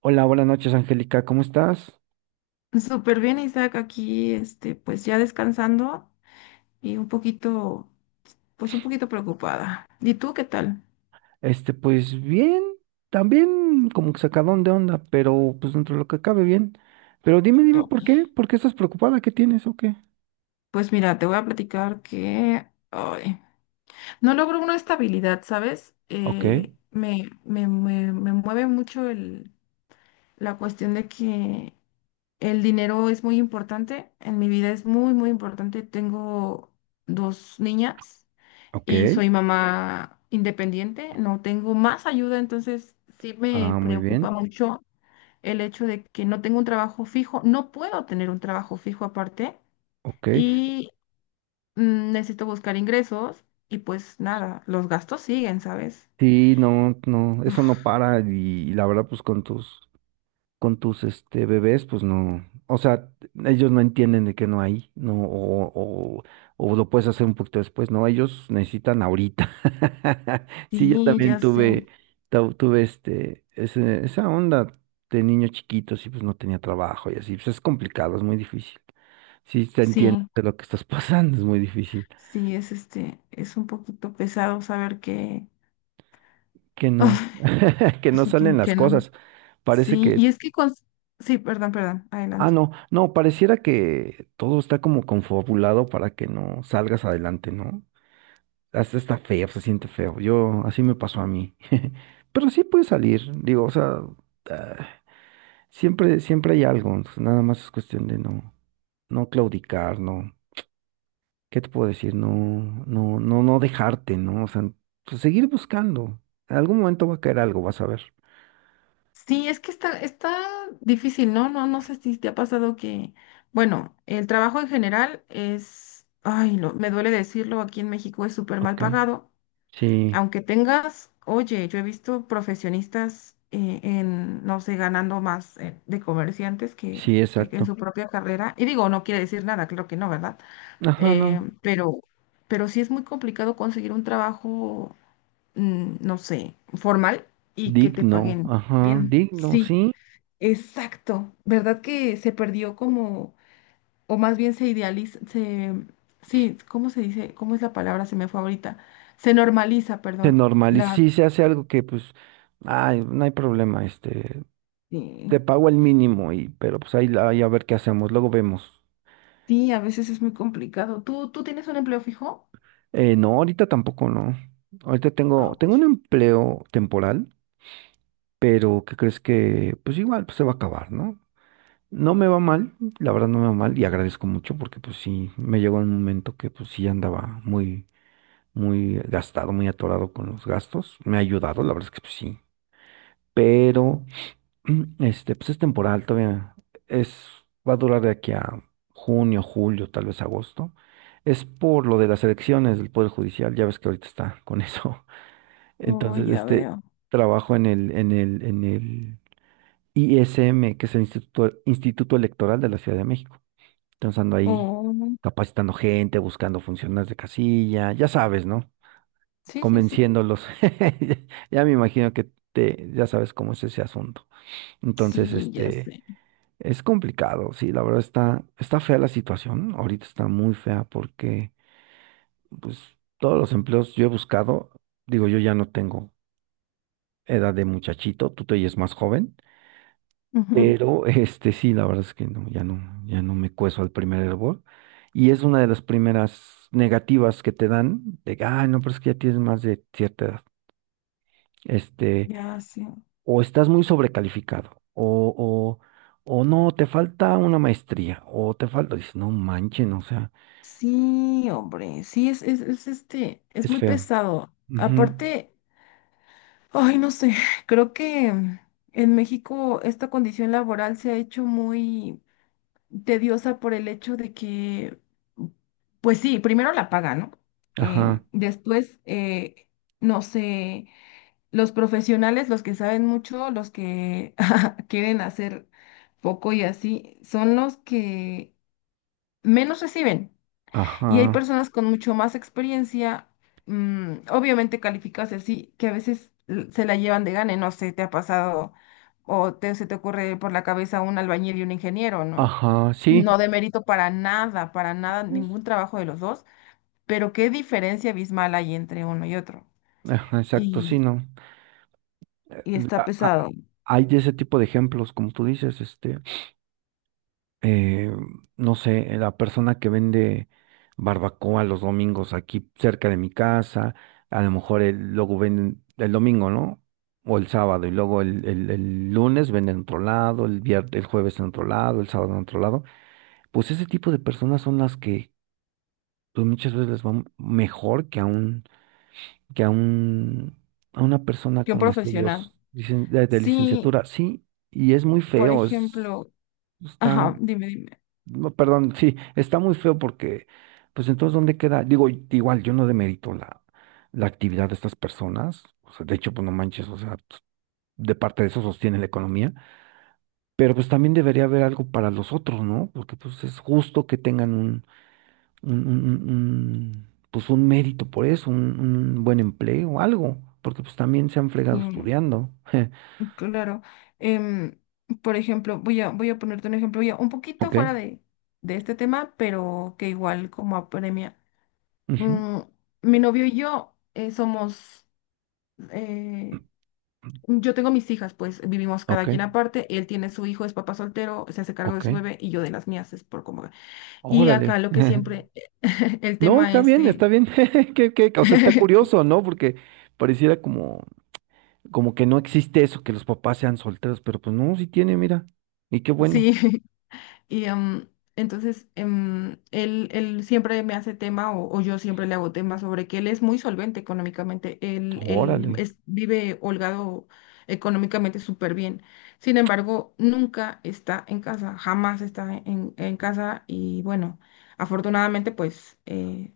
Hola, buenas noches, Angélica, ¿cómo estás? Súper bien, Isaac, aquí, pues ya descansando y pues un poquito preocupada. ¿Y tú qué tal? Pues bien, también como que sacadón de onda, pero pues dentro de lo que cabe bien. Pero dime, Oh. ¿por qué? ¿Por qué estás preocupada? ¿Qué tienes o qué? Pues mira, te voy a platicar que ay, no logro una estabilidad, ¿sabes? Ok, Me mueve mucho la cuestión de que el dinero es muy importante, en mi vida es muy, muy importante. Tengo dos niñas ok. y soy mamá independiente, no tengo más ayuda, entonces sí me Ah, muy preocupa bien. mucho el hecho de que no tengo un trabajo fijo, no puedo tener un trabajo fijo aparte Ok. y necesito buscar ingresos y pues nada, los gastos siguen, ¿sabes? Sí, no, no, eso no para y, la verdad, pues con tus con tus bebés, pues no, o sea, ellos no entienden de que no hay, no, o, o lo puedes hacer un poquito después, no, ellos necesitan ahorita. Sí, yo Sí, también ya sé, tuve, tuve esa onda de niños chiquitos y pues no tenía trabajo y así, pues es complicado, es muy difícil. Sí, te entiendo sí, de lo que estás pasando, es muy difícil. sí, es un poquito pesado saber que, Que no, que no sí, que, salen las que no. cosas. Parece Sí, que sí, perdón, ah, adelante. no, no, pareciera que todo está como confabulado para que no salgas adelante, ¿no? Hasta está feo, se siente feo. Yo, así me pasó a mí. Pero sí puedes salir, digo, o sea, ah, siempre, siempre hay algo, entonces nada más es cuestión de no, no claudicar, no, ¿qué te puedo decir? No, no, no, no dejarte, ¿no? O sea, pues, seguir buscando. En algún momento va a caer algo, vas a ver. Sí, es que está difícil, ¿no? No, no sé si te ha pasado que, bueno, el trabajo en general es, ay, me duele decirlo, aquí en México es súper mal Ok, pagado. sí, Aunque tengas, oye, yo he visto profesionistas en, no sé, ganando más de comerciantes que, sí, que en exacto. su propia carrera. Y digo, no quiere decir nada, claro que no, ¿verdad? Ajá, Eh, no. pero, pero sí es muy complicado conseguir un trabajo, no sé, formal y que te Digno, paguen ajá, bien. digno, Sí. sí. Exacto, ¿verdad que se perdió como, o más bien se idealiza, sí, ¿cómo se dice? ¿Cómo es la palabra? Se me fue ahorita. Se normaliza, Se perdón. normaliza, La, sí, se hace algo que pues, ay, no hay problema, eh, te pago el mínimo y, pero pues ahí, ahí a ver qué hacemos, luego vemos. sí, a veces es muy complicado. ¿Tú tienes un empleo fijo? No, ahorita tampoco no. Ahorita tengo, tengo un Ouch. empleo temporal, pero ¿qué crees que? Pues igual, pues se va a acabar, ¿no? No me va mal, la verdad no me va mal y agradezco mucho porque pues sí, me llegó un momento que pues sí andaba muy, muy gastado, muy atorado con los gastos. Me ha ayudado, la verdad es que pues sí. Pero pues es temporal, todavía es, va a durar de aquí a junio, julio, tal vez agosto. Es por lo de las elecciones del Poder Judicial, ya ves que ahorita está con eso. Oh, Entonces, ya veo. trabajo en el ISM, que es el Instituto Electoral de la Ciudad de México. Entonces ando ahí Oh, capacitando gente, buscando funcionarios de casilla, ya sabes, ¿no? sí, sí, sí. Convenciéndolos. Ya me imagino que te, ya sabes cómo es ese asunto. Entonces, Sí, ya este... sé. Es complicado, sí, la verdad está, está fea la situación, ahorita está muy fea porque pues todos los empleos yo he buscado, digo yo ya no tengo edad de muchachito, tú te oyes más joven, Ujú. pero sí, la verdad es que no, ya no, ya no me cueso al primer hervor y es una de las primeras negativas que te dan de, que, ay, no, pero es que ya tienes más de cierta edad, este, Ya sé. o estás muy sobrecalificado o no, te falta una maestría o te falta, dices, no manchen, o sea. Sí, hombre, sí, es Es muy feo. pesado. Ujú. Aparte. Ay, no sé, creo que en México esta condición laboral se ha hecho muy tediosa por el hecho de que, pues sí, primero la paga, ¿no? Ajá, Después, no sé, los profesionales, los que saben mucho, los que quieren hacer poco y así, son los que menos reciben. Y hay ajá, personas con mucho más experiencia, obviamente calificadas y así, que a veces se la llevan de gane, no sé, te ha pasado o se te ocurre por la cabeza un albañil y un ingeniero, ¿no? ajá, sí. No de mérito para nada, ningún trabajo de los dos, pero qué diferencia abismal hay entre uno y otro. Ajá, exacto, sí, Y, no. Eh, y está a- a- pesado Hay de ese tipo de ejemplos, como tú dices, eh, no sé, la persona que vende barbacoa los domingos aquí cerca de mi casa, a lo mejor luego venden el domingo, ¿no? O el sábado, y luego el, el lunes venden en otro lado, el viernes, el jueves en otro lado, el sábado en otro lado. Pues ese tipo de personas son las que pues muchas veces les va mejor que a un, a una persona que un con profesional. estudios de Sí, licenciatura. Sí, y es muy por feo, es, ejemplo, está, ajá, dime, dime. no, perdón, sí, está muy feo porque, pues entonces, ¿dónde queda? Digo, igual, yo no demerito la, la actividad de estas personas, o sea, de hecho, pues no manches, o sea, pues, de parte de eso sostiene la economía, pero pues también debería haber algo para los otros, ¿no? Porque pues es justo que tengan un, pues un mérito por eso, un buen empleo, o algo, porque pues también se han Sí. fregado estudiando. Claro. Em, por ejemplo, voy a ponerte un ejemplo ya un poquito Ok, fuera de este tema, pero que igual como apremia. ujú, Mm, mi novio y yo eh, yo tengo mis hijas, pues vivimos ok, cada quien aparte, él tiene su hijo, es papá soltero, se hace cargo de ok, su bebé y yo de las mías, es por como. Y órale. acá lo que siempre, el No, tema está es bien, de. está bien. Que, o sea, está curioso, ¿no? Porque pareciera como, como que no existe eso, que los papás sean solteros, pero pues no, sí tiene, mira. Y qué bueno. Sí. Y em, entonces él siempre me hace tema o yo siempre le hago tema sobre que él es muy solvente económicamente, Órale. Vive holgado económicamente súper bien. Sin embargo, nunca está en casa, jamás está en casa y bueno, afortunadamente pues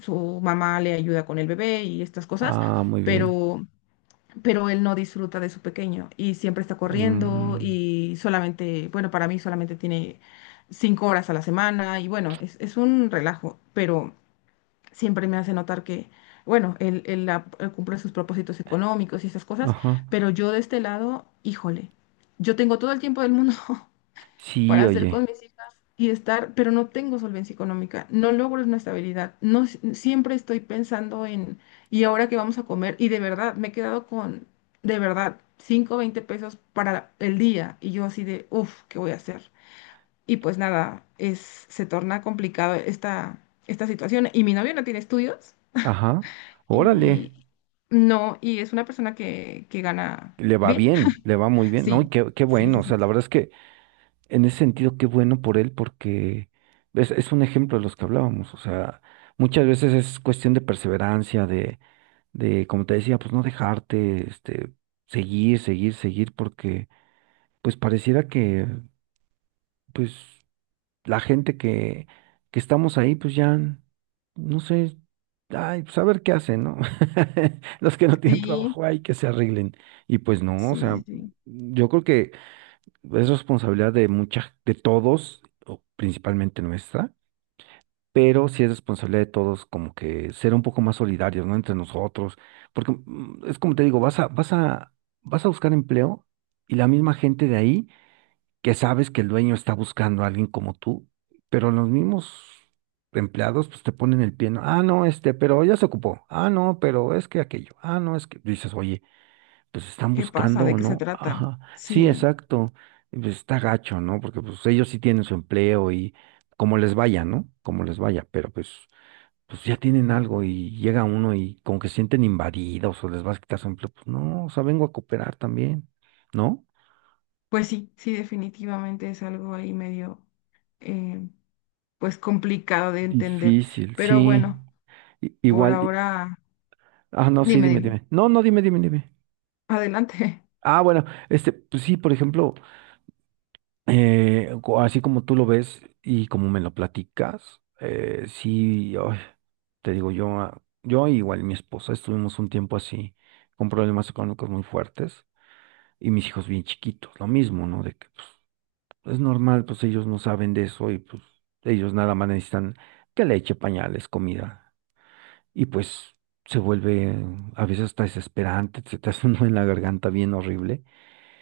su mamá le ayuda con el bebé y estas cosas, Ah, muy bien. pero pero él no disfruta de su pequeño y siempre está corriendo Mm, y solamente, bueno, para mí solamente tiene 5 horas a la semana y bueno, es un relajo, pero siempre me hace notar que, bueno, él cumple sus propósitos económicos y esas cosas, ajá. pero yo de este lado, híjole, yo tengo todo el tiempo del mundo Sí, para hacer con oye. mis hijas y estar, pero no tengo solvencia económica, no logro una estabilidad, no siempre estoy pensando en, ¿y ahora qué vamos a comer? Y de verdad, me he quedado con, de verdad, $5.20 para el día y yo así de, uff, ¿qué voy a hacer? Y pues nada, se torna complicado esta situación y mi novio no tiene estudios Ajá. Órale. y no, y es una persona que gana Le va bien. bien, le va muy bien, ¿no? Sí, Y qué, qué sí, bueno, sí, o sea, sí. la verdad es que en ese sentido, qué bueno por él, porque es un ejemplo de los que hablábamos, o sea, muchas veces es cuestión de perseverancia, de, como te decía, pues no dejarte, seguir, seguir, seguir, porque pues pareciera que, pues, la gente que estamos ahí, pues ya, no sé, ay, pues a ver qué hacen, ¿no? Los que no tienen Sí, trabajo, ay, que se arreglen. Y pues no, o sí, sea, sí, sí. yo creo que es responsabilidad de mucha, de todos, o principalmente nuestra, pero sí es responsabilidad de todos como que ser un poco más solidarios, ¿no? Entre nosotros, porque es como te digo, vas a, vas a, vas a buscar empleo y la misma gente de ahí que sabes que el dueño está buscando a alguien como tú, pero los mismos empleados pues te ponen el pie, ¿no? Ah, no, pero ya se ocupó. Ah, no, pero es que aquello. Ah, no, es que dices, oye pues están ¿Qué pasa? buscando ¿De o qué se no. trata? Ajá, sí, Sí, exacto. Y pues está gacho, ¿no? Porque pues ellos sí tienen su empleo y como les vaya, ¿no? Como les vaya, pero pues, pues ya tienen algo y llega uno y como que se sienten invadidos o les vas a quitar su empleo. Pues no, o sea, vengo a cooperar también, ¿no? pues sí, sí, definitivamente es algo ahí medio, eh, pues complicado de entender. Difícil, Pero sí. bueno, por Igual, ahora, ah, no, sí, dime, dime, dime, dime. No, no, dime. adelante. Ah, bueno, pues sí, por ejemplo, así como tú lo ves y como me lo platicas, sí, ay, te digo, yo, yo igual mi esposa estuvimos un tiempo así, con problemas económicos muy fuertes y mis hijos bien chiquitos, lo mismo, ¿no? De que pues, es normal, pues ellos no saben de eso y pues ellos nada más necesitan que leche, pañales, comida y pues se vuelve a veces hasta desesperante, se te hace un nudo en la garganta bien horrible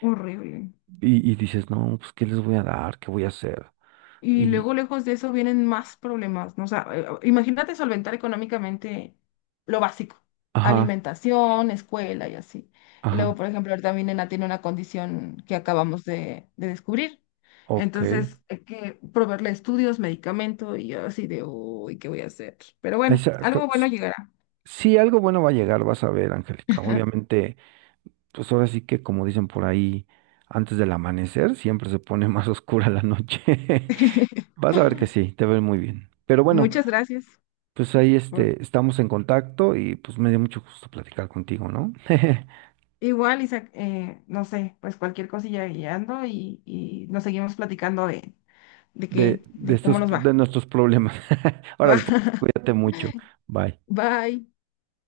Horrible. Y dices, no, pues ¿qué les voy a dar? ¿Qué voy a hacer? Y Y, luego, lejos de eso, vienen más problemas, ¿no? O sea, imagínate solventar económicamente lo básico, ajá. alimentación, escuela y así. Y luego, Ajá, por ejemplo, ahorita mi nena tiene una condición que acabamos de descubrir. ok. Entonces, hay que proveerle estudios, medicamento y yo así de, uy, ¿qué voy a hacer? Pero bueno, Exacto. algo bueno S- llegará. Sí, algo bueno va a llegar, vas a ver, Angélica. Obviamente, pues ahora sí que como dicen por ahí, antes del amanecer siempre se pone más oscura la noche. Vas a ver que sí, te ves muy bien. Pero bueno, Muchas gracias. pues ahí por- estamos en contacto y pues me dio mucho gusto platicar contigo, ¿no? Igual, Isaac, no sé, pues cualquier cosilla guiando y nos seguimos platicando de qué, de de cómo estos, nos va. de nuestros problemas. Ahora, cuídate mucho. Bye. Bye.